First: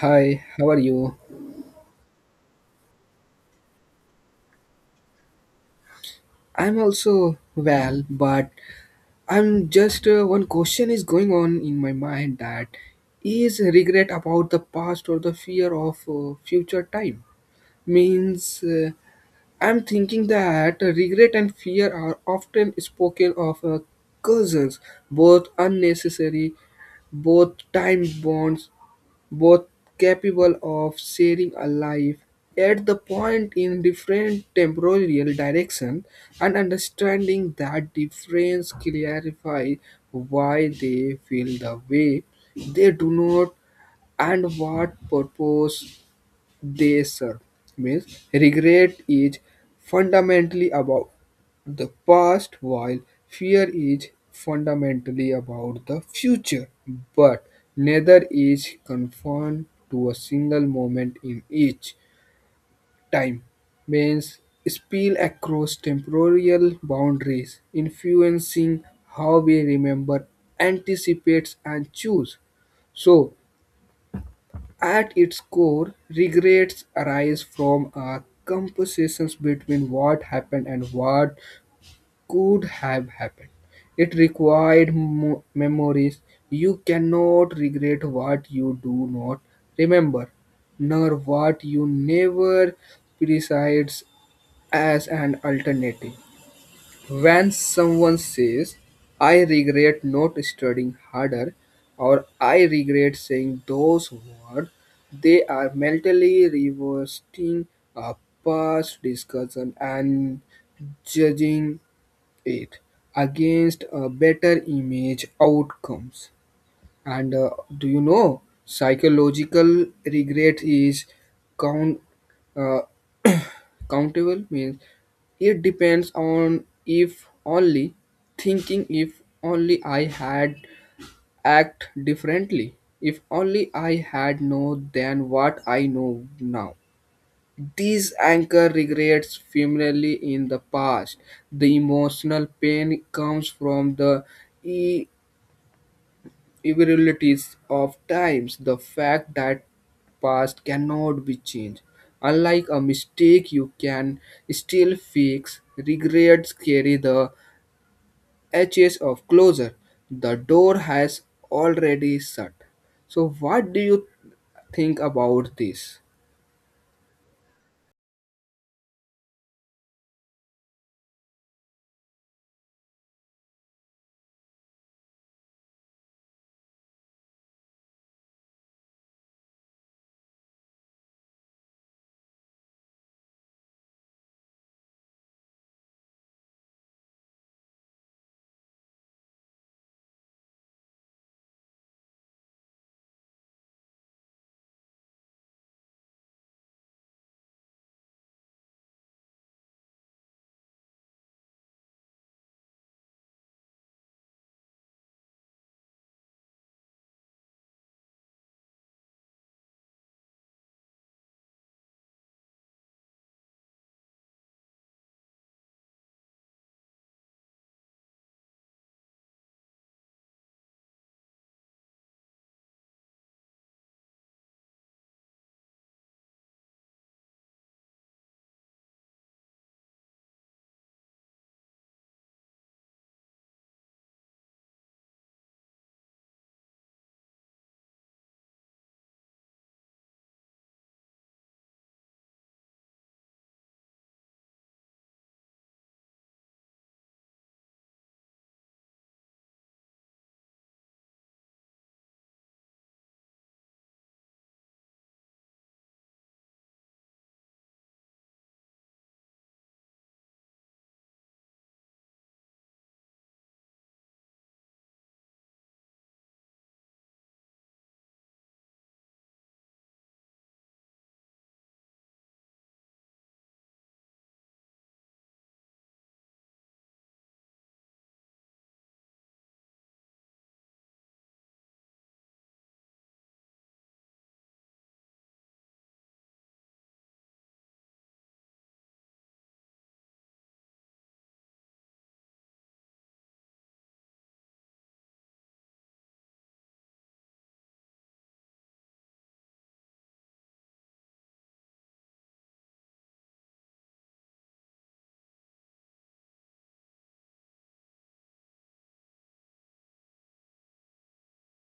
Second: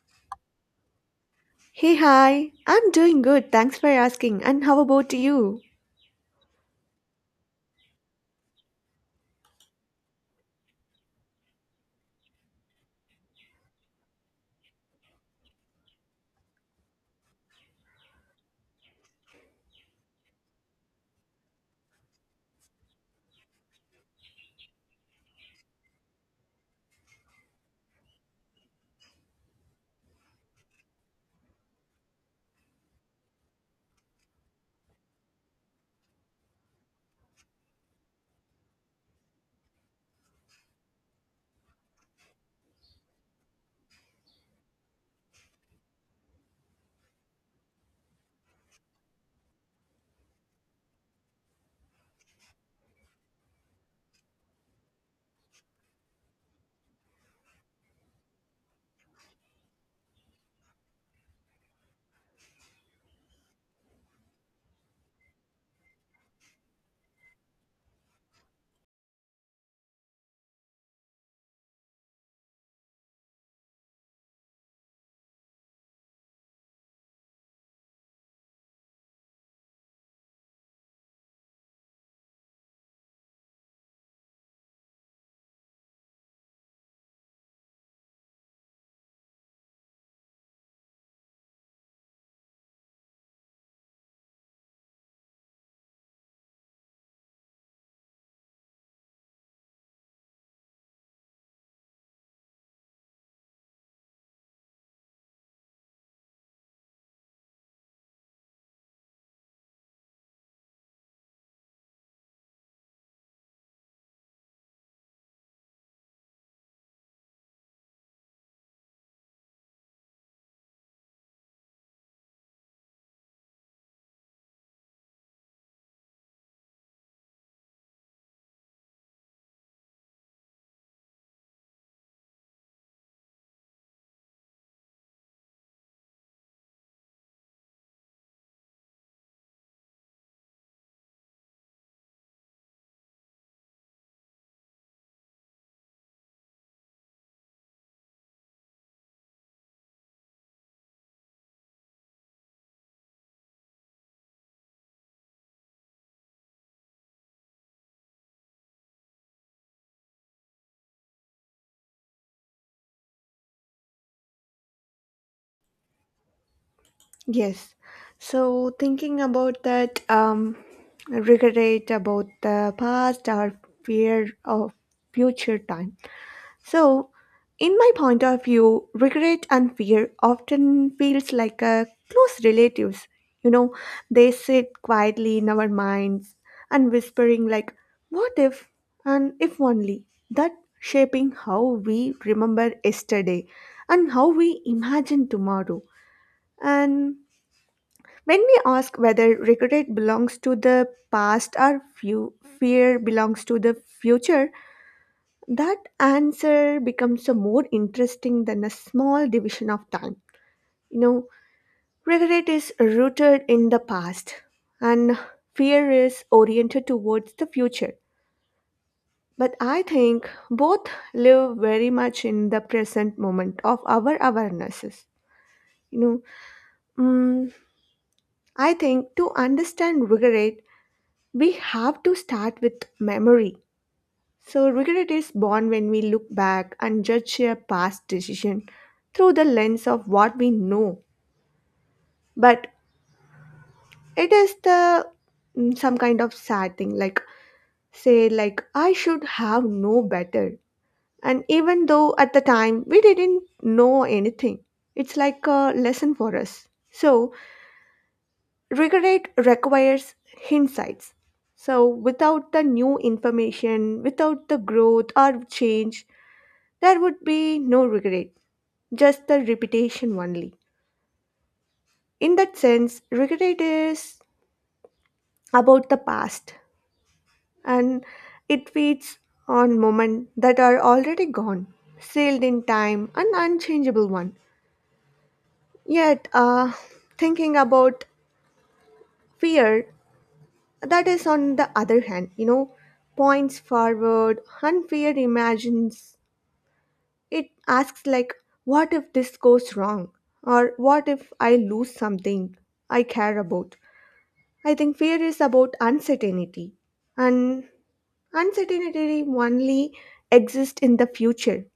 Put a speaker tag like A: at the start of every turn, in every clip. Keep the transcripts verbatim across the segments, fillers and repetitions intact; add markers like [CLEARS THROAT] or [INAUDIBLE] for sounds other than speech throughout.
A: Hi, how are you?
B: Hey, hi. I'm doing good. Thanks for asking. And how about you?
A: I'm also well, but I'm just uh, one question is going on in my mind that is regret about the past or the fear of uh, future time. Means uh, I'm thinking that regret and fear are often spoken of uh, cousins, both unnecessary, both time bonds, both capable of sharing a life at the point in different temporal direction, and understanding that difference clarify why they feel the way they do not and what purpose they serve. Means regret is fundamentally about the past, while fear is fundamentally about the future. But neither is confined to a single moment in each time. Means spill across temporal boundaries, influencing how we remember, anticipates, and choose. So at its core, regrets arise from a composition between what happened and what could have happened. It required mo- memories. You cannot regret what you do not remember, nor what you never presides as an alternative. When someone says, I regret not studying harder, or I regret saying those words, they are mentally reversing a past discussion and judging it against a better image outcomes and uh, do you know psychological regret is count uh. Countable means it depends on if only thinking if only I had act differently, if only I had known than what I know now. These anchor regrets firmly in the past. The emotional pain comes from the irrealities of times, the fact that past cannot be changed. Unlike a mistake you can still fix, regrets carry the edges of closure. The door has already shut. So what do you think about this?
B: Yes. So, thinking about that, um, regret about the past or fear of future time. So, in my point of view, regret and fear often feels like a close relatives. You know, they sit quietly in our minds and whispering like, "What if?" and "If only." That shaping how we remember yesterday and how we imagine tomorrow. And when we ask whether regret belongs to the past or few, fear belongs to the future, that answer becomes a more interesting than a small division of time. You know, regret is rooted in the past and fear is oriented towards the future, but I think both live very much in the present moment of our awarenesses. You know, mm, I think to understand regret we have to start with memory. So, regret is born when we look back and judge a past decision through the lens of what we know. But it is the mm, some kind of sad thing, like say, like I should have known better. And even though at the time we didn't know anything, it's like a lesson for us. So, regret requires insights. So, without the new information, without the growth or change, there would be no regret, just the repetition only. In that sense, regret is about the past and it feeds on moments that are already gone, sealed in time, an unchangeable one. Yet, uh, thinking about fear, that is on the other hand, you know, points forward, and imagines. It asks, like, what if this goes wrong? Or what if I lose something I care about? I think fear is about uncertainty, and uncertainty only exists in the future.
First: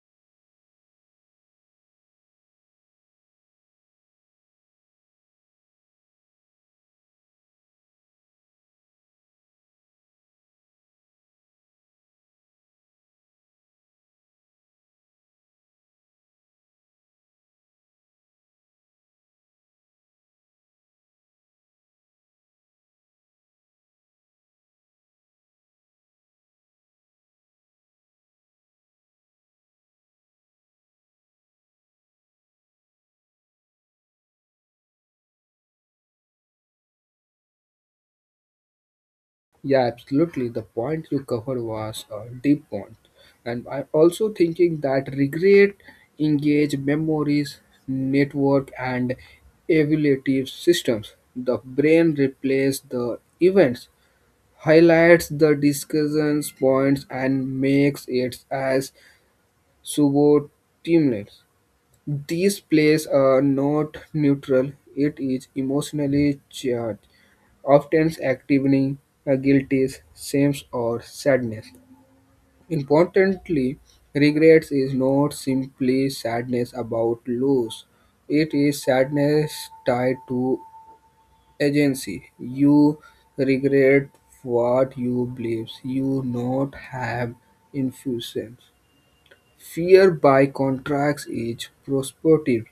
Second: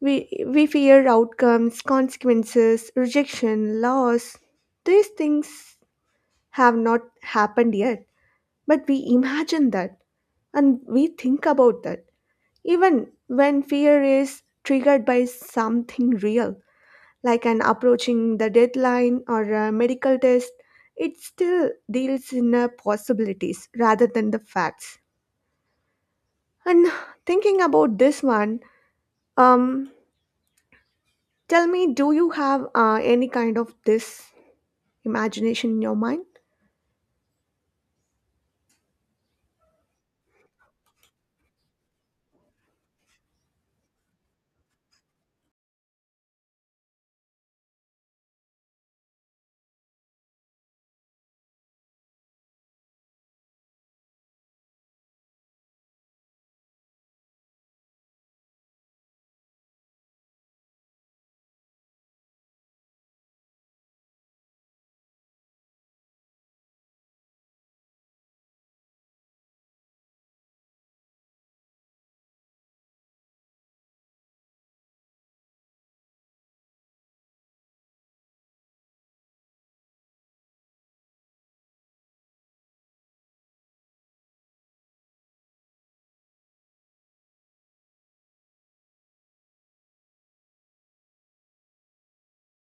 B: We, we fear outcomes, consequences, rejection, loss. These things have not happened yet, but we imagine that and we think about that, even when fear is triggered by something real like an approaching the deadline or a medical test, it still deals in uh, possibilities rather than the facts. And thinking about this one, um, tell me, do you have uh, any kind of this imagination in your mind?
A: Yeah, absolutely. The point you covered was a deep one. And I'm also thinking that regret, engage memories, network, and evaluative systems. The brain replaces the events, highlights the discussions points, and makes it as suboptimal. These plays are not neutral, it is emotionally charged, often activating a guilty, shame, or sadness. Importantly, regret is not simply sadness about loss, it is sadness tied to agency. You regret what you believe you not have influence. Fear, by contrast, is prospective;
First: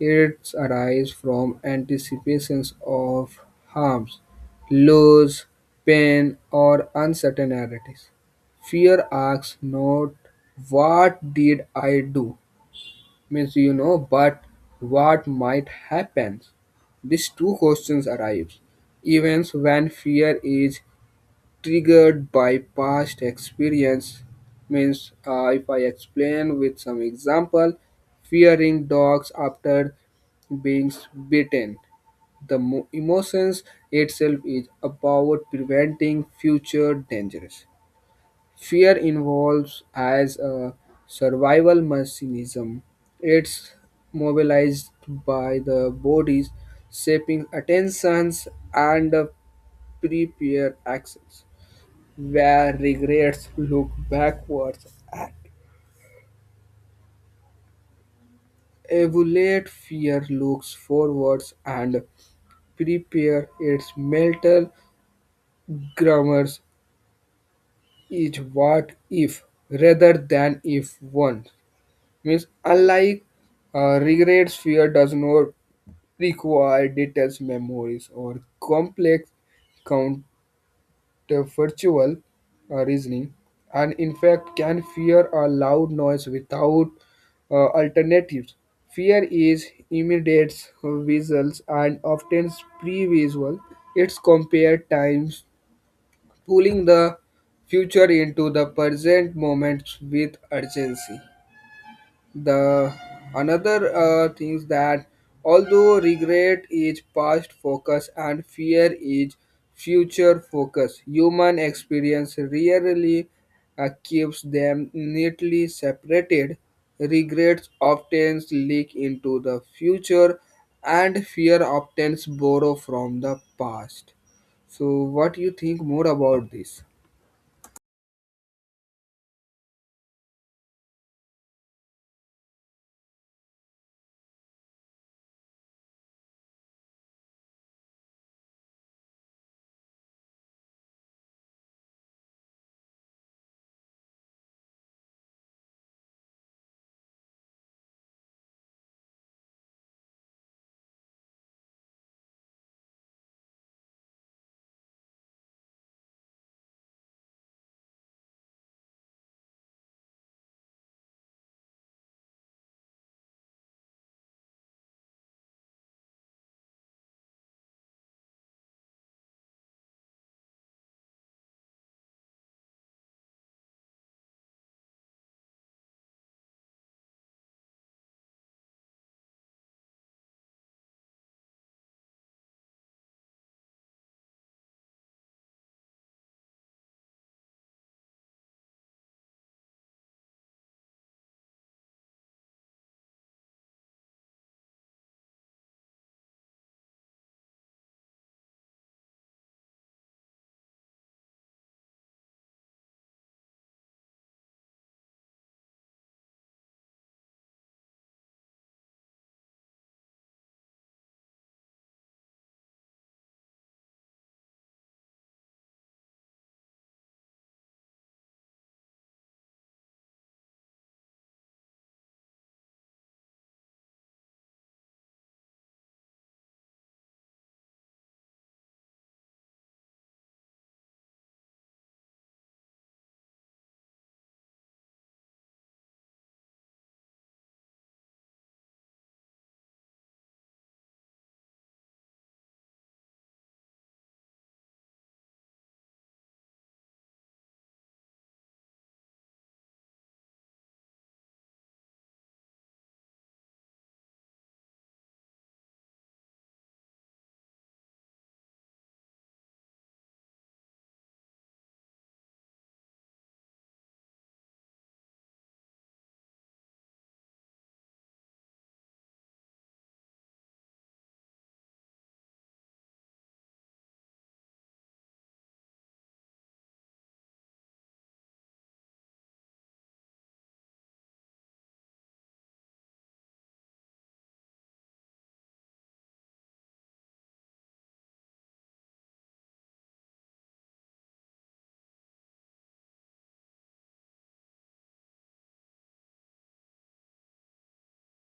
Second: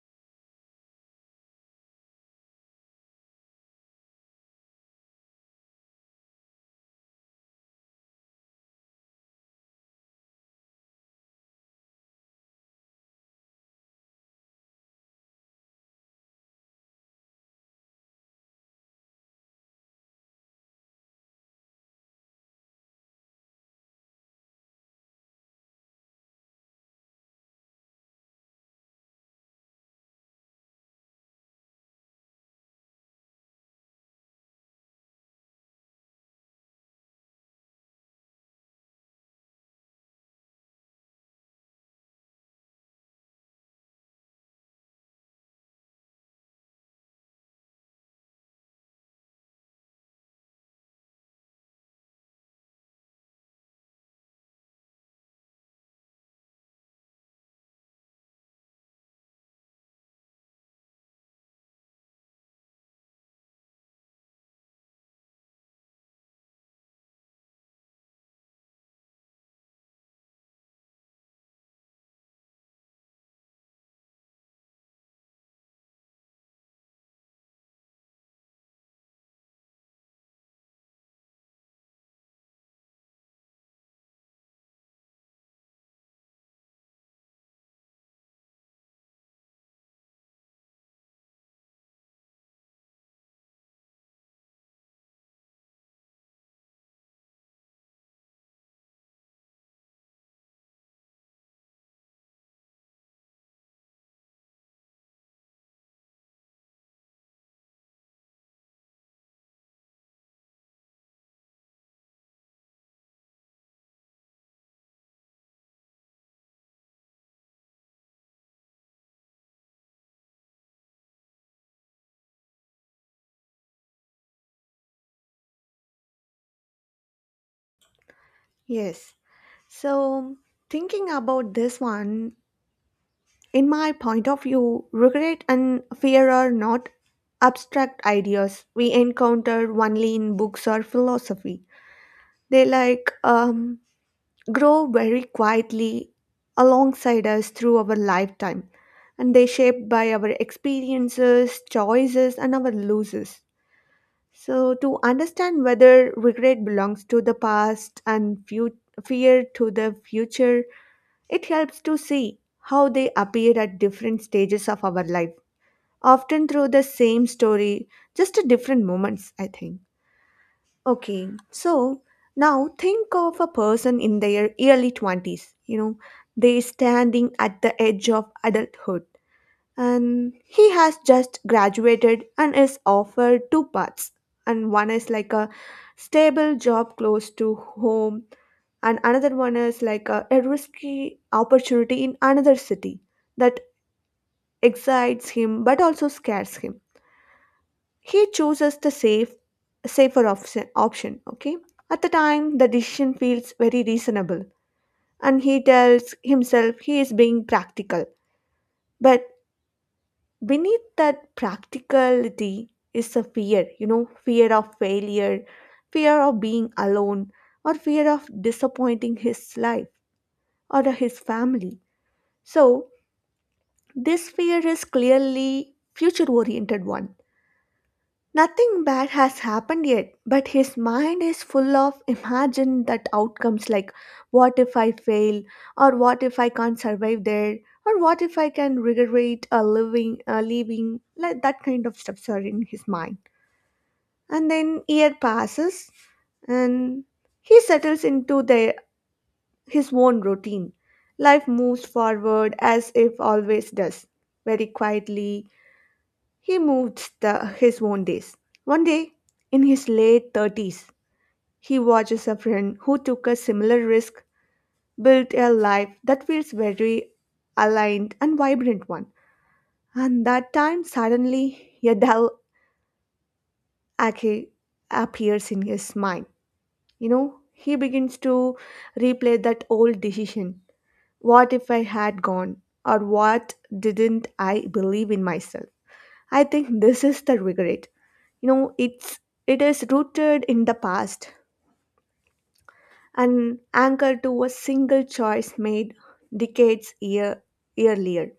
A: it arises from anticipations of harms, loss, pain, or uncertainties. Fear asks not "What did I do?" means you know, but "What might happen?" These two questions arise even when fear is triggered by past experience means uh, if I explain with some example, fearing dogs after being bitten, the mo- emotions itself is about preventing future dangers. Fear involves as a survival mechanism. It's mobilized by the body's shaping attentions and uh, prepare actions where regrets look backwards and evaluate, fear looks forwards and prepare its mental grammars is what if rather than if one. Means unlike uh, regrets, fear does not require details memories or complex the virtual uh, reasoning, and in fact can fear a loud noise without uh, alternatives. Fear is immediate, visuals, and often pre-visual. It's compared times, pulling the future into the present moment with urgency. The another uh, things that although regret is past focus and fear is future focus, human experience rarely uh, keeps them neatly separated. Regrets often leak into the future, and fear often borrow from the past. So, what do you think more about this?
B: Yes. So, thinking about this one, in my point of view, regret and fear are not abstract ideas we encounter only in books or philosophy. They like um, grow very quietly alongside us through our lifetime, and they shaped by our experiences, choices, and our losses. So, to understand whether regret belongs to the past and fu- fear to the future, it helps to see how they appear at different stages of our life, often through the same story, just at different moments, I think. Okay, so now think of a person in their early twenties. You know, they standing at the edge of adulthood and he has just graduated and is offered two paths. And one is like a stable job close to home and another one is like a, a risky opportunity in another city that excites him but also scares him. He chooses the safe, safer option, option. Okay. At the time, the decision feels very reasonable, and he tells himself he is being practical. But beneath that practicality is a fear. You know, fear of failure, fear of being alone, or fear of disappointing his life or his family. So this fear is clearly future-oriented one. Nothing bad has happened yet, but his mind is full of imagine that outcomes like what if I fail, or what if I can't survive there, or what if I can regret a living, a leaving, like that kind of stuffs are in his mind. And then year passes, and he settles into their his own routine. Life moves forward as if always does, very quietly, he moves the, his own days. One day, in his late thirties, he watches a friend who took a similar risk build a life that feels very aligned and vibrant one. And that time, suddenly, a dull ache appears in his mind. You know, he begins to replay that old decision. What if I had gone? Or what didn't I believe in myself? I think this is the regret. You know, it's it is rooted in the past and anchored to a single choice made decades year, earlier.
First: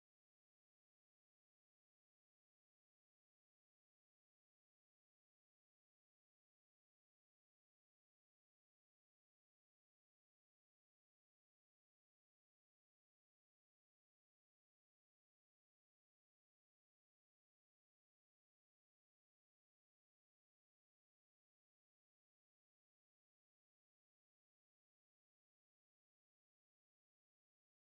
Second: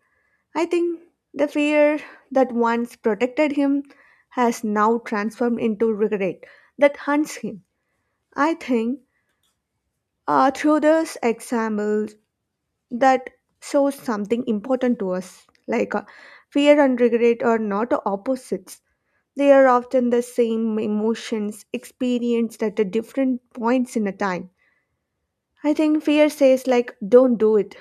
B: I think the fear that once protected him has now transformed into regret that hunts him. I think, uh, through this example, that shows something important to us, like, uh, fear and regret are not opposites. They are often the same emotions experienced at the different points in a time. I think fear says like don't do it,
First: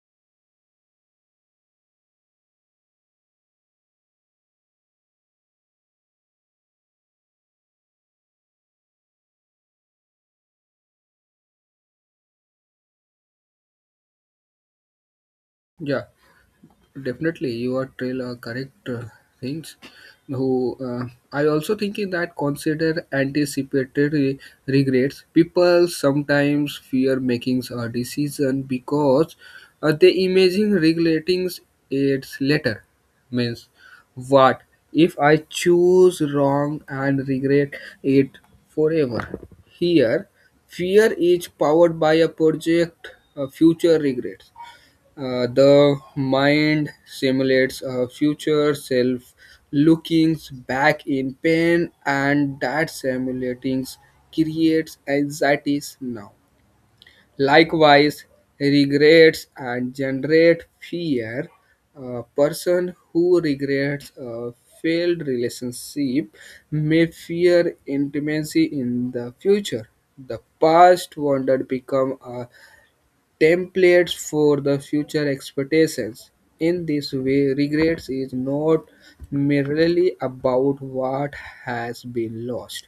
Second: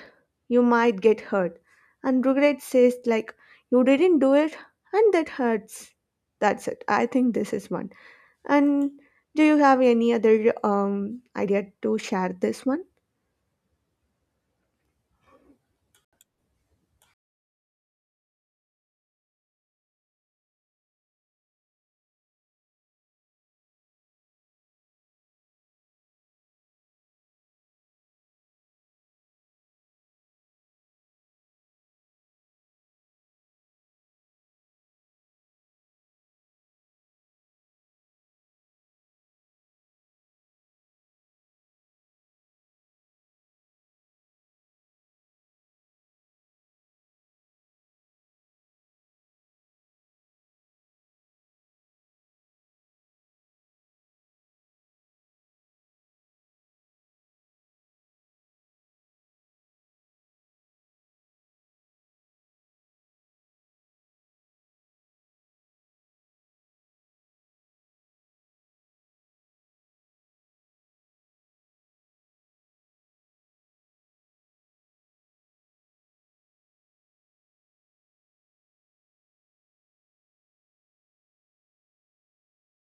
B: you might get hurt, and regret says like you didn't do it and that hurts. That's it. I think this is one. And do you have any other um idea to share this one?
A: Yeah. Definitely you are trail uh, correct uh, things who uh, I also thinking that consider anticipated re- regrets, people sometimes fear making a decision because uh, they imagine regretting it later. Means what if I choose wrong and regret it forever. Here fear is powered by a project uh, future regrets. Uh, the mind simulates a future self looking back in pain, and that simulating creates anxieties now. Likewise, regrets and generate fear. A person who regrets a failed relationship may fear intimacy in the future. The past wounded become a templates for the future expectations. In this way, regrets is not merely about what has been lost.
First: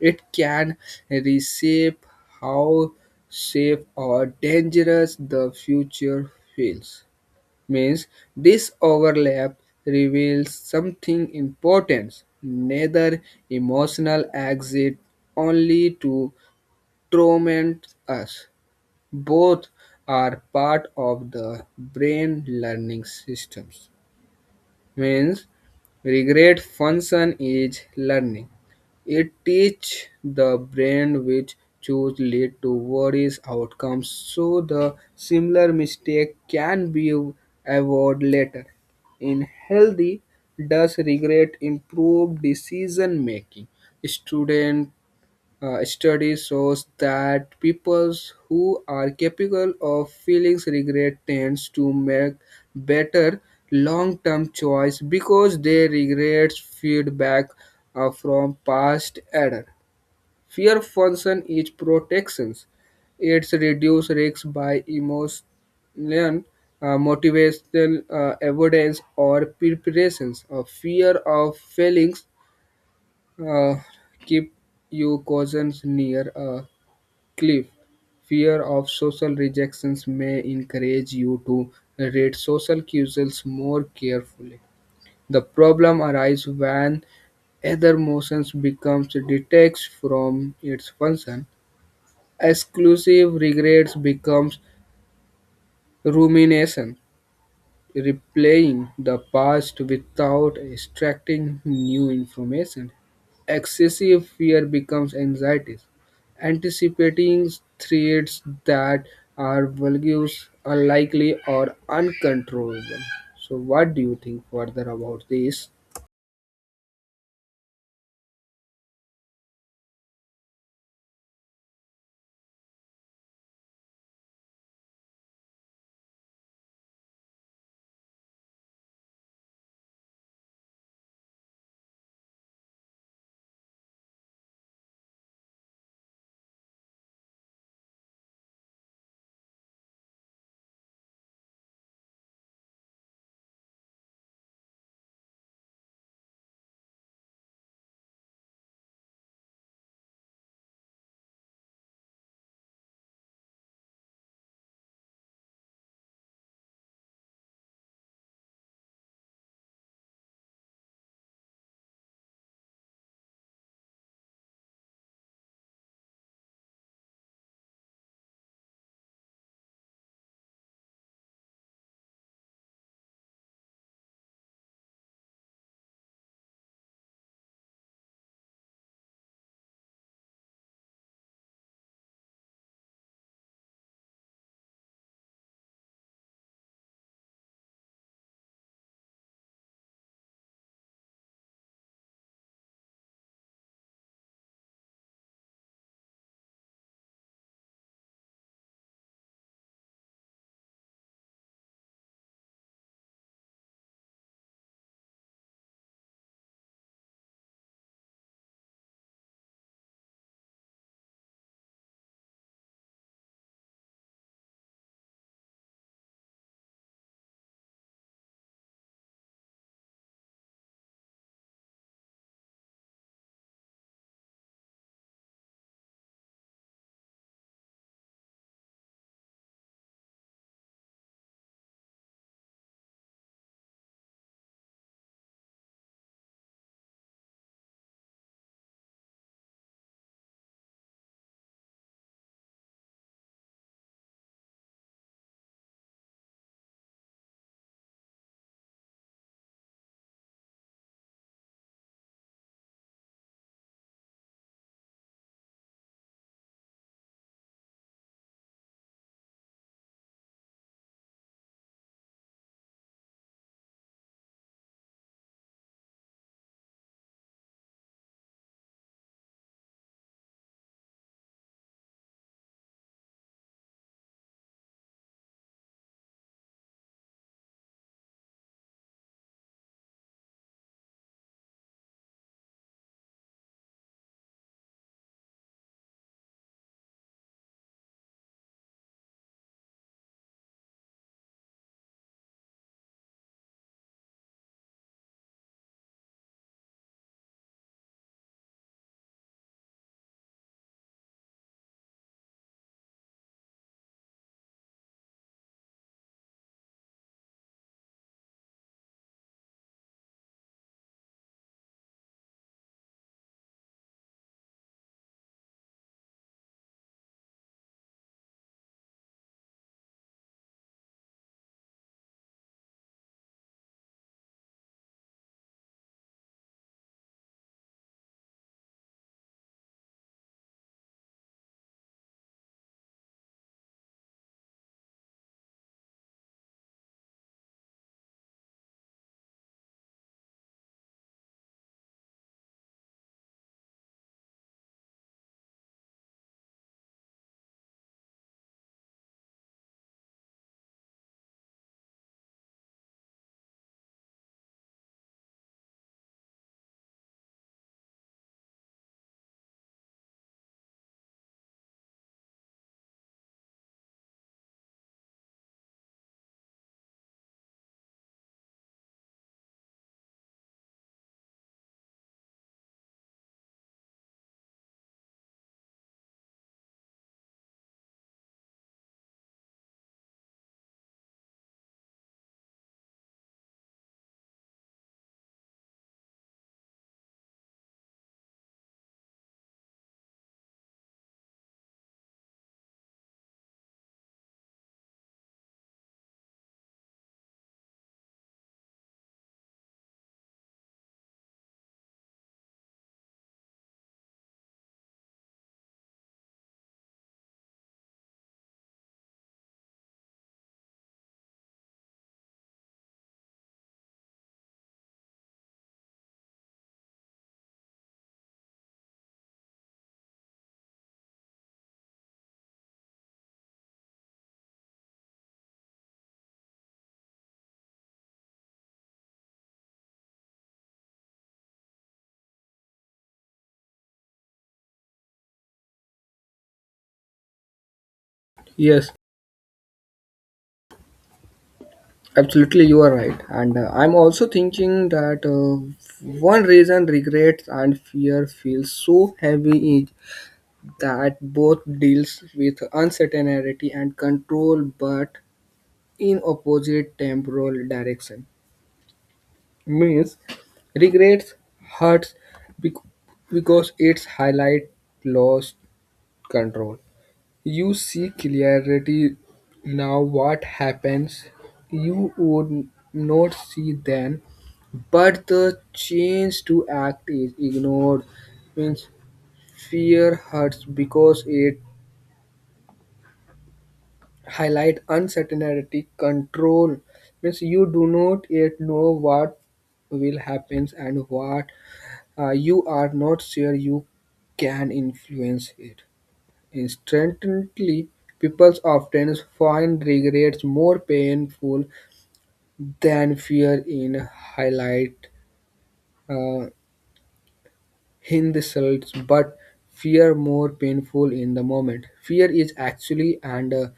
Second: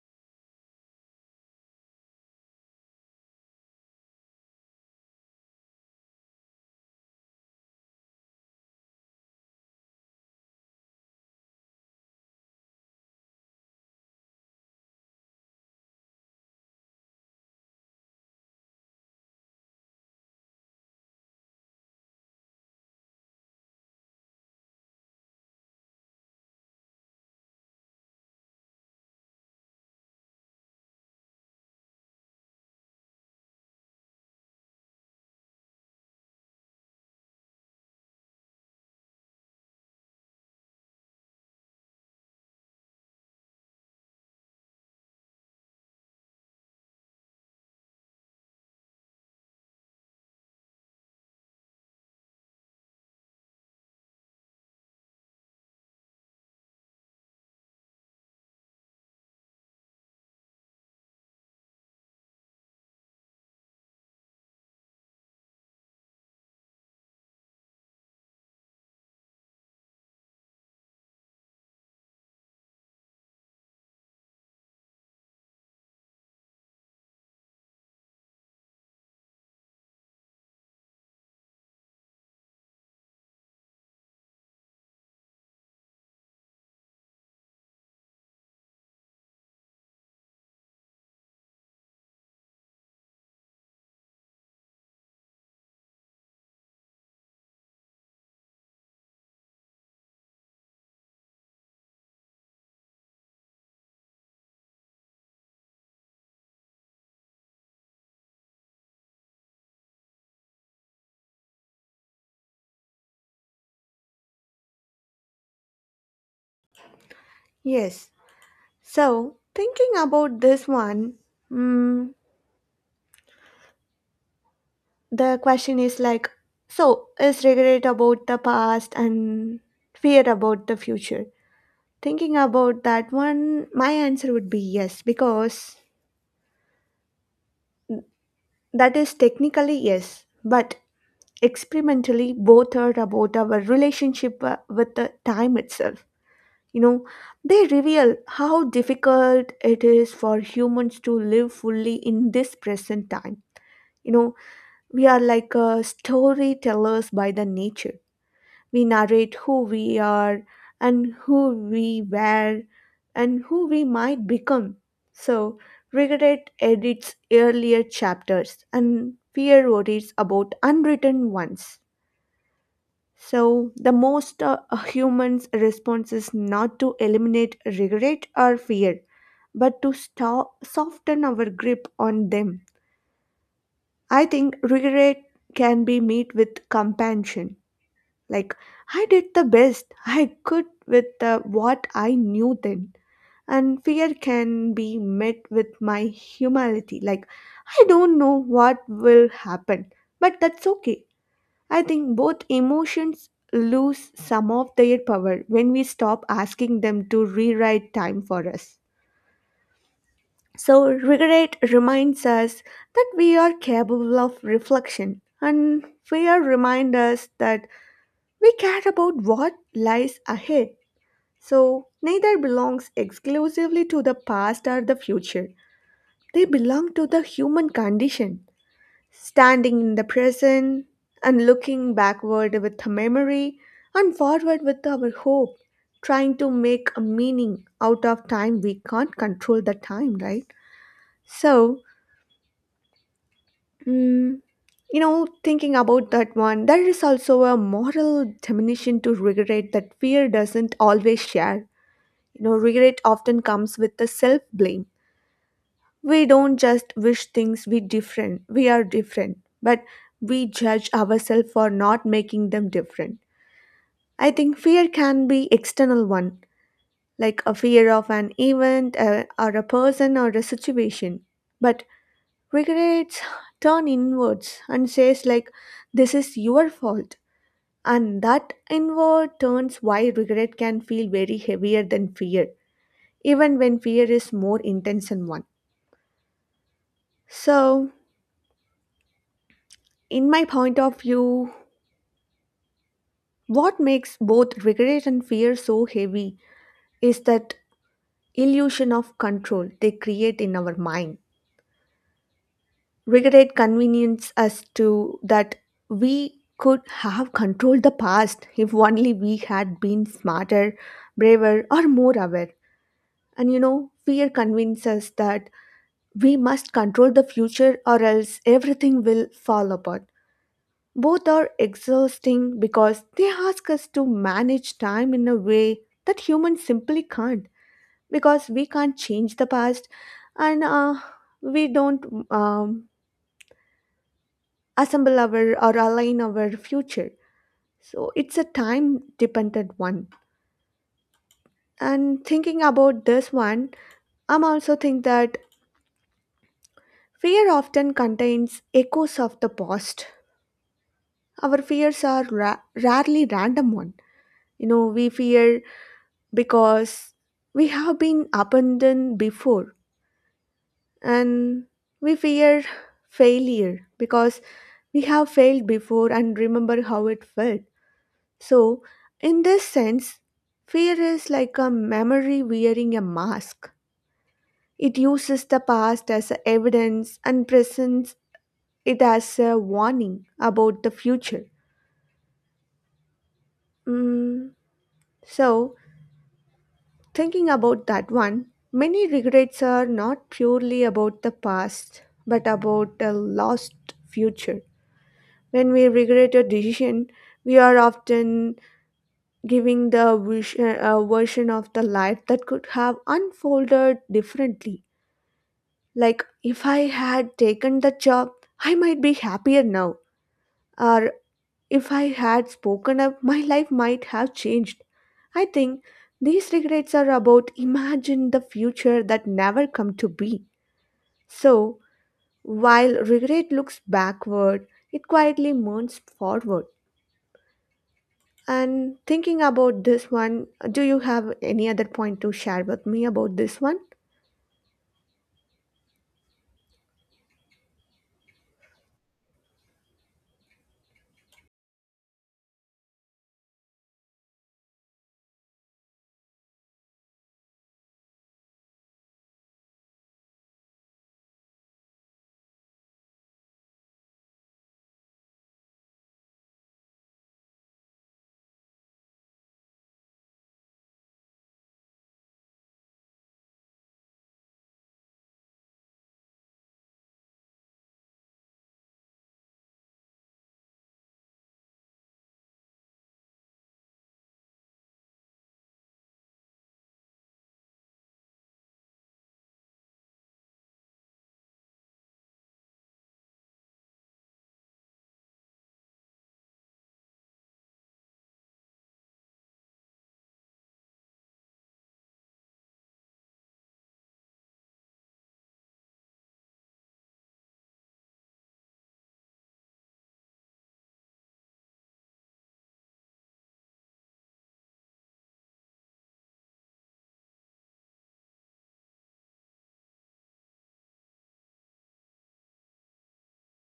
A: It can reshape how safe or dangerous the future feels. Means this overlap reveals something important, neither emotional exit only to torment us. Both are part of the brain learning systems. Means regret function is learning. It teaches the brain which choose lead to worries outcomes so the similar mistake can be avoided later. In healthy, does regret improve decision making? Student uh, study shows that people who are capable of feeling regret tends to make better long-term choice because they regret feedback uh, from past error. Fear function is protections. It's reduce risk by emotion, uh, motivational uh, evidence or preparations. A fear of failings uh, keep you cousins near. A. Cliff, fear of social rejections may encourage you to read social cues more carefully. The problem arises when either motion becomes detached from its function. Exclusive regrets becomes rumination. Replaying the past without extracting new information. Excessive fear becomes anxiety. Anticipating threats that are vulgus, unlikely, or uncontrollable. So, what do you think further about this?
B: Yes. So thinking about this one, mm, the question is like, so is regret about the past and fear about the future? Thinking about that one, my answer would be yes, because that is technically yes, but experimentally both are about our relationship uh, with the time itself. You know, they reveal how difficult it is for humans to live fully in this present time. You know, we are like uh, storytellers by the nature. We narrate who we are and who we were and who we might become. So, regret edits earlier chapters and fear worries about unwritten ones. So, the most uh, a human's response is not to eliminate regret or fear, but to stop, soften our grip on them. I think regret can be met with compassion. Like, I did the best I could with uh, what I knew then. And fear can be met with my humility. Like, I don't know what will happen, but that's okay. I think both emotions lose some of their power when we stop asking them to rewrite time for us. So, regret reminds us that we are capable of reflection, and fear reminds us that we care about what lies ahead, so neither belongs exclusively to the past or the future. They belong to the human condition. Standing in the present and looking backward with a memory and forward with our hope, trying to make a meaning out of time. We can't control the time, right? So, mm, you know, thinking about that one, there is also a moral dimension to regret that fear doesn't always share. You know, regret often comes with the self blame. We don't just wish things we different, we are different, but we judge ourselves for not making them different. I think fear can be external one, like a fear of an event uh, or a person or a situation. But regrets turn inwards and says like this is your fault. And that inward turns why regret can feel very heavier than fear, even when fear is more intense and one. So, in my point of view, what makes both regret and fear so heavy is that illusion of control they create in our mind. Regret convinces us to that we could have controlled the past if only we had been smarter, braver, or more aware. And you know, fear convinces us that we must control the future or else everything will fall apart. Both are exhausting because they ask us to manage time in a way that humans simply can't because we can't change the past and, uh, we don't, um, assemble our or align our future. So it's a time dependent one. And thinking about this one, I'm also think that fear often contains echoes of the past. Our fears are ra- rarely random one. You know, we fear because we have been abandoned before and we fear failure because we have failed before and remember how it felt. So, in this sense, fear is like a memory wearing a mask. It uses the past as a evidence and presents it as a warning about the future. Mm, so, thinking about that one, many regrets are not purely about the past, but about a lost future. When we regret a decision, we are often giving the wish, uh, version of the life that could have unfolded differently. Like, if I had taken the job, I might be happier now. Or if I had spoken up, my life might have changed. I think these regrets are about imagine the future that never come to be. So, while regret looks backward, it quietly mourns forward. And thinking about this one, do you have any other point to share with me about this one?
A: Yes, absolutely, you are right. And uh, I'm also thinking that uh, one reason regrets and fear feel so heavy is that both deals with uncertainty and control but in opposite temporal direction. Means regrets hurts bec- because it's highlight lost control. You see clarity now what happens you would not see then, but the change to act is ignored. Means fear hurts because it highlight uncertainty control. Means you do not yet know what will happen and what uh, you are not sure you can influence it instantly. People often find regrets more painful than fear in highlight uh, in the results, but fear more painful in the moment. Fear is actually and uh,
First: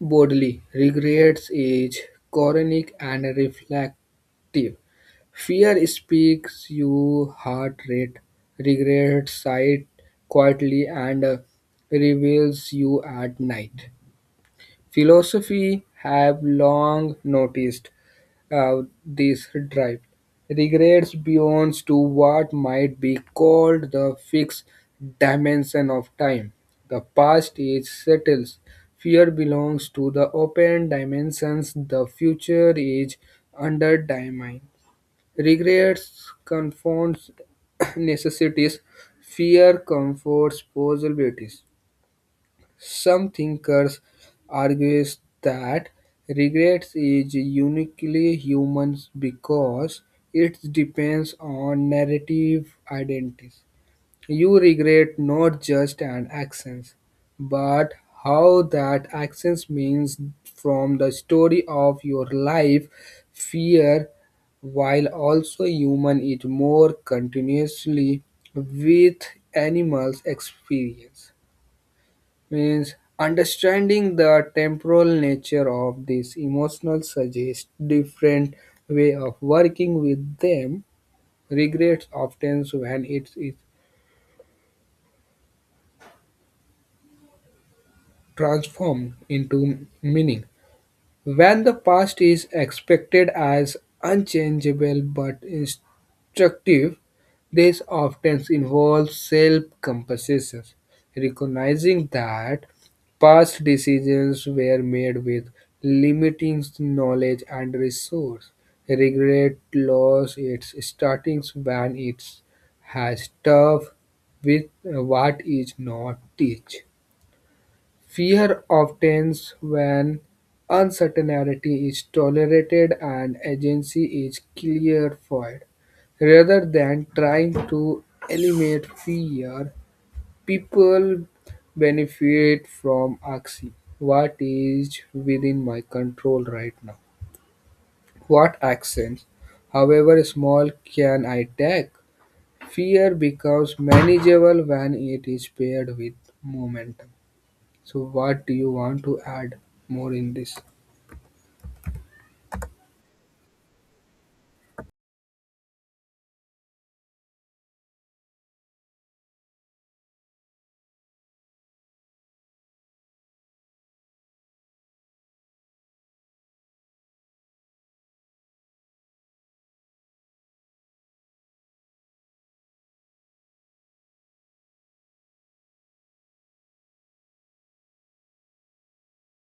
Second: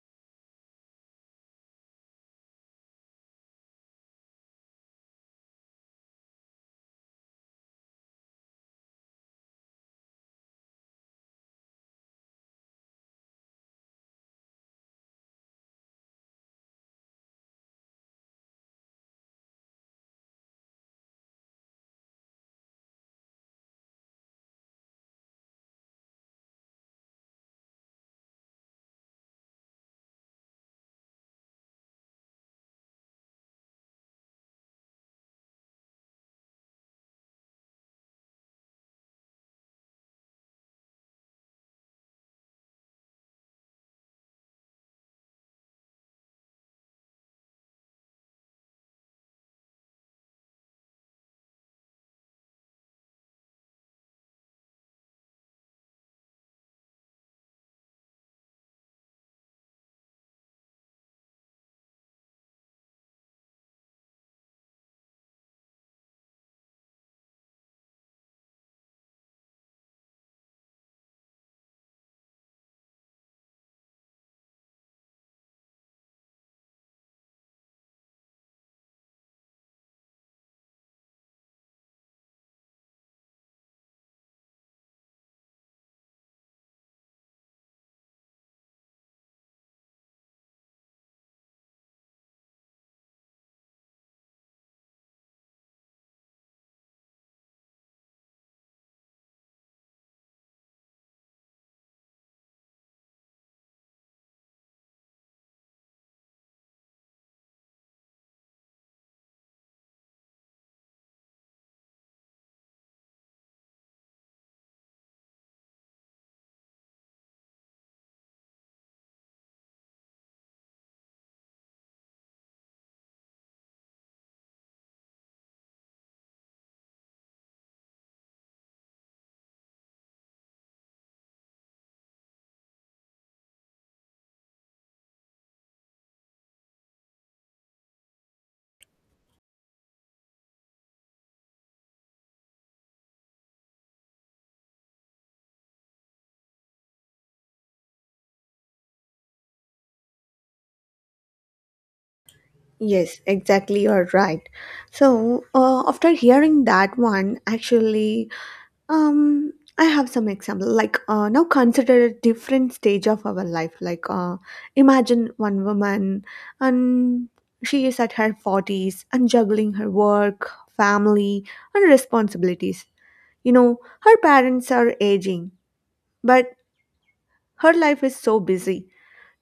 A: Bodley, regrets is chronic and reflective. Fear speaks, your heart rate. Regret sighs quietly and uh, reveals you at night. Philosophy have long noticed out this drive. Regrets beyond to what might be called the fixed dimension of time. The past is settled. Fear belongs to the open dimensions. The future is undermined. Regrets confronts [CLEARS THROAT] necessities. Fear comforts possibilities. Some thinkers argue that regret is uniquely human because it depends on narrative identity. You regret not just an action, but how that action means from the story of your life. Fear, while also human, is more continuously with animals' experience. Means understanding the temporal nature of these emotional suggests different way of working with them. Regrets often when it is transformed into meaning. When the past is expected as unchangeable but instructive, this often involves self-compassion, recognizing that past decisions were made with limiting knowledge and resource. Regret lost its startings when it has tough with what is not teach. Fear obtains when uncertainty is tolerated and agency is clarified. Rather than trying to eliminate fear, people benefit from asking, What is within my control right now? What actions, however small, can I take? Fear becomes manageable when it is paired with momentum. So, what do you want to add more in this?
B: Yes, exactly. You're right. So, uh, after hearing that one, actually, Um, I have some example. Like, uh, now, consider a different stage of our life. Like, uh, imagine one woman, and she is at her forties and juggling her work, family, and responsibilities. You know, her parents are aging, but her life is so busy.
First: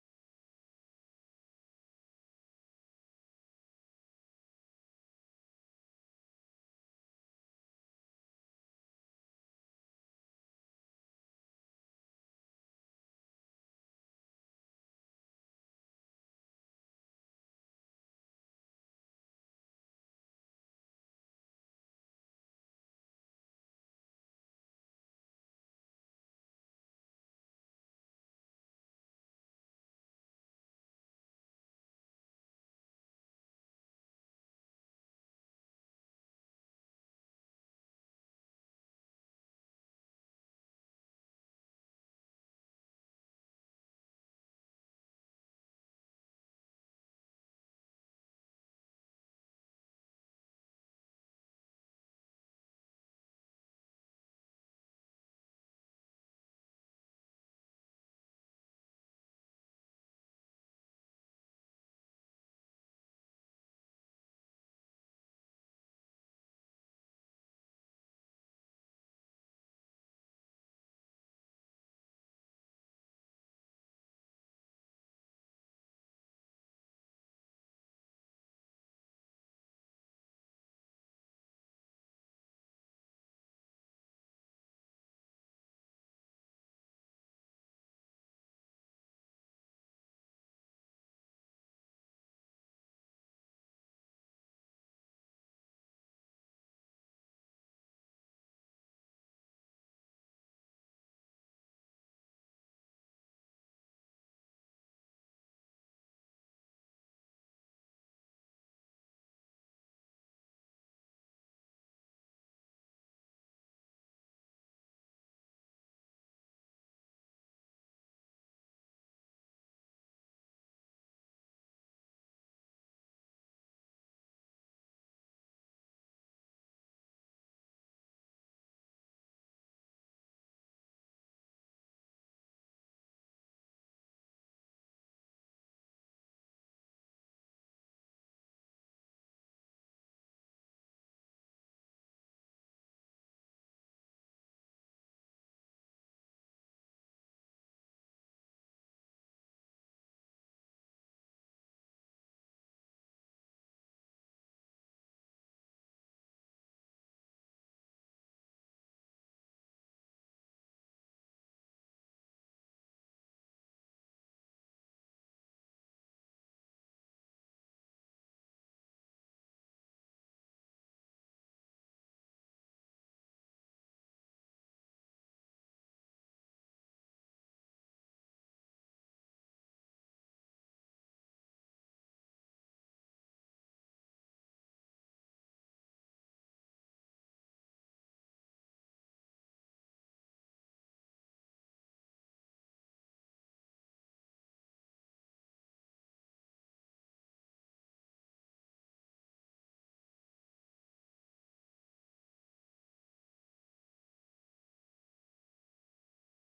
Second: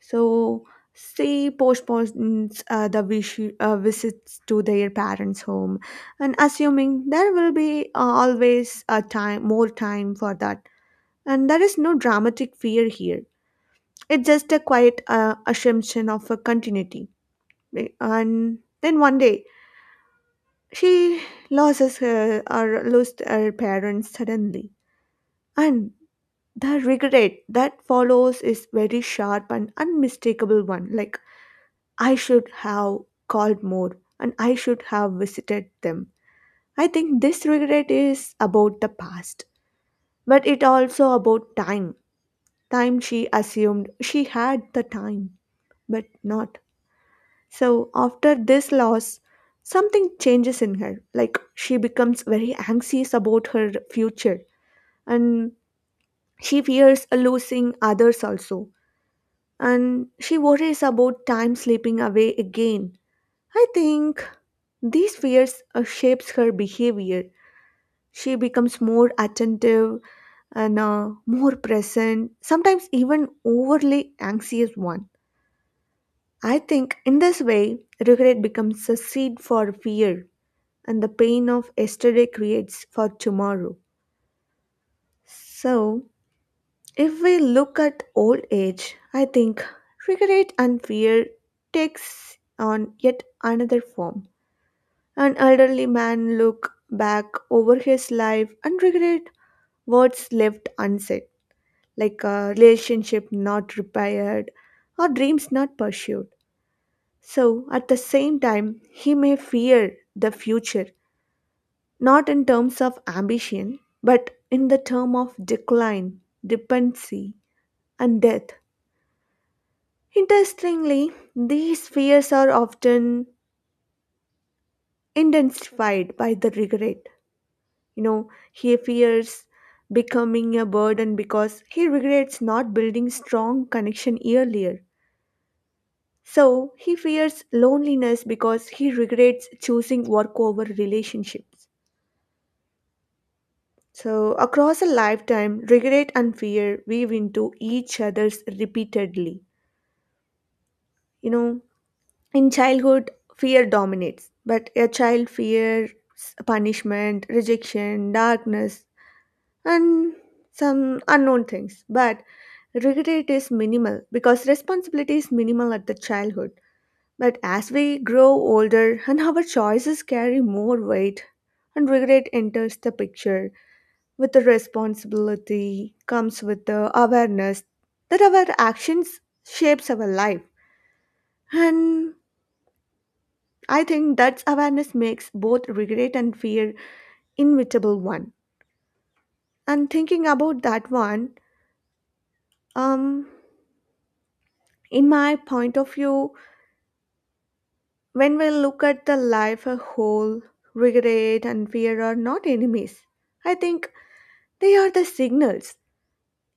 B: So she postpones, uh, the wish, uh, visits to their parents' home, and assuming there will be, uh, always a time, more time for that and there is no dramatic fear here. It's just a quiet uh, assumption of a continuity. Eh, And then one day, she loses her or lost her parents suddenly. And the regret that follows is very sharp and unmistakable one. Like, I should have called more and I should have visited them. I think this regret is about the past, but it also about time. Time she assumed she had the time but not. So after this loss, something changes in her. Like she becomes very anxious about her future and she fears losing others also. And she worries about time slipping away again. I think these fears uh, shapes her behavior. She becomes more attentive and, uh, more present, sometimes even overly anxious one. I think in this way, regret becomes a seed for fear and the pain of yesterday creates for tomorrow. So, if we look at old age, I think regret and fear takes on yet another form. An elderly man look back over his life and regret words left unsaid, like a relationship not repaired or dreams not pursued. So, at the same time, he may fear the future not in terms of ambition, but in the term of decline, dependency, and death. Interestingly, these fears are often intensified by the regret. You know, he fears becoming a burden because he regrets not building strong connection earlier. So he fears loneliness because he regrets choosing work over relationships. So, across a lifetime, regret and fear weave into each other's repeatedly. You know, in childhood, fear dominates, but a child fears punishment, rejection, darkness, and some unknown things. But regret is minimal because responsibility is minimal at the childhood. But as we grow older and our choices carry more weight, and regret enters the picture with the responsibility comes with the awareness that our actions shapes our life, and I think that awareness makes both regret and fear inevitable one. And thinking about that one, um in my point of view, when we look at the life a whole, regret and fear are not enemies. I think they are the signals.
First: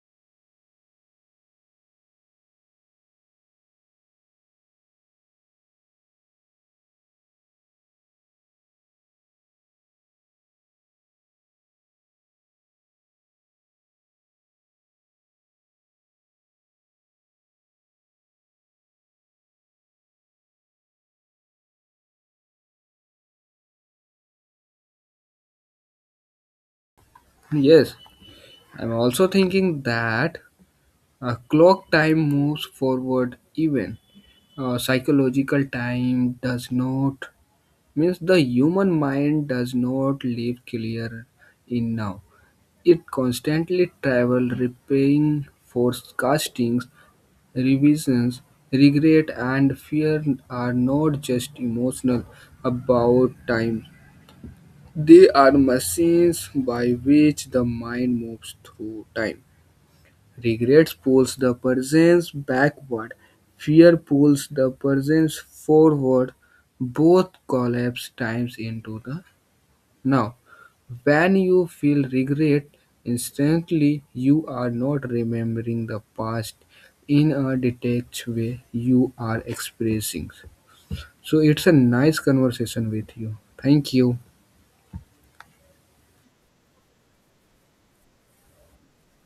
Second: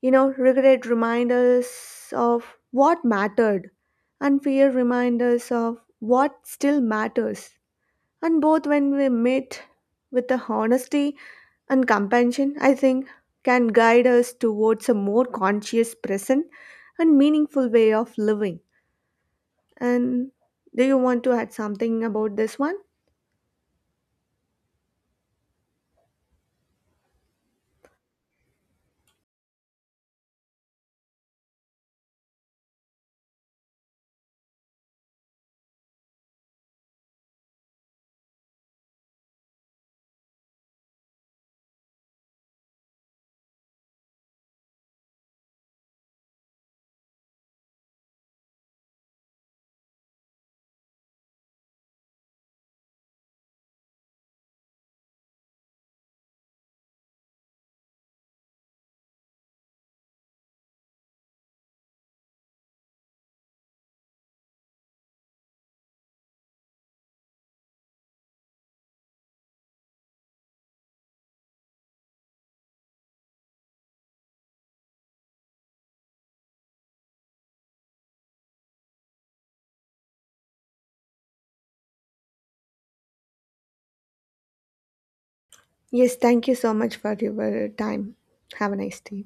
B: You know, regret reminds us of what mattered, and fear reminds us of what still matters. And both, when we meet with the honesty and compassion, I think can guide us towards a more conscious, present, and meaningful way of living. And do you want to add something about this one?
A: Yes, I'm also thinking that a clock time moves forward even. Uh, psychological time does not, means the human mind does not live clear in now. It constantly travel repaying forecastings, revisions, regret and fear are not just emotional about time. They are machines by which the mind moves through time. Regret pulls the presence backward, fear pulls the presence forward. Both collapse times into the now. When you feel regret, instantly you are not remembering the past in a detached way, you are expressing. So it's a nice conversation with you. Thank you.
B: Yes, thank you so much for your time. Have a nice day.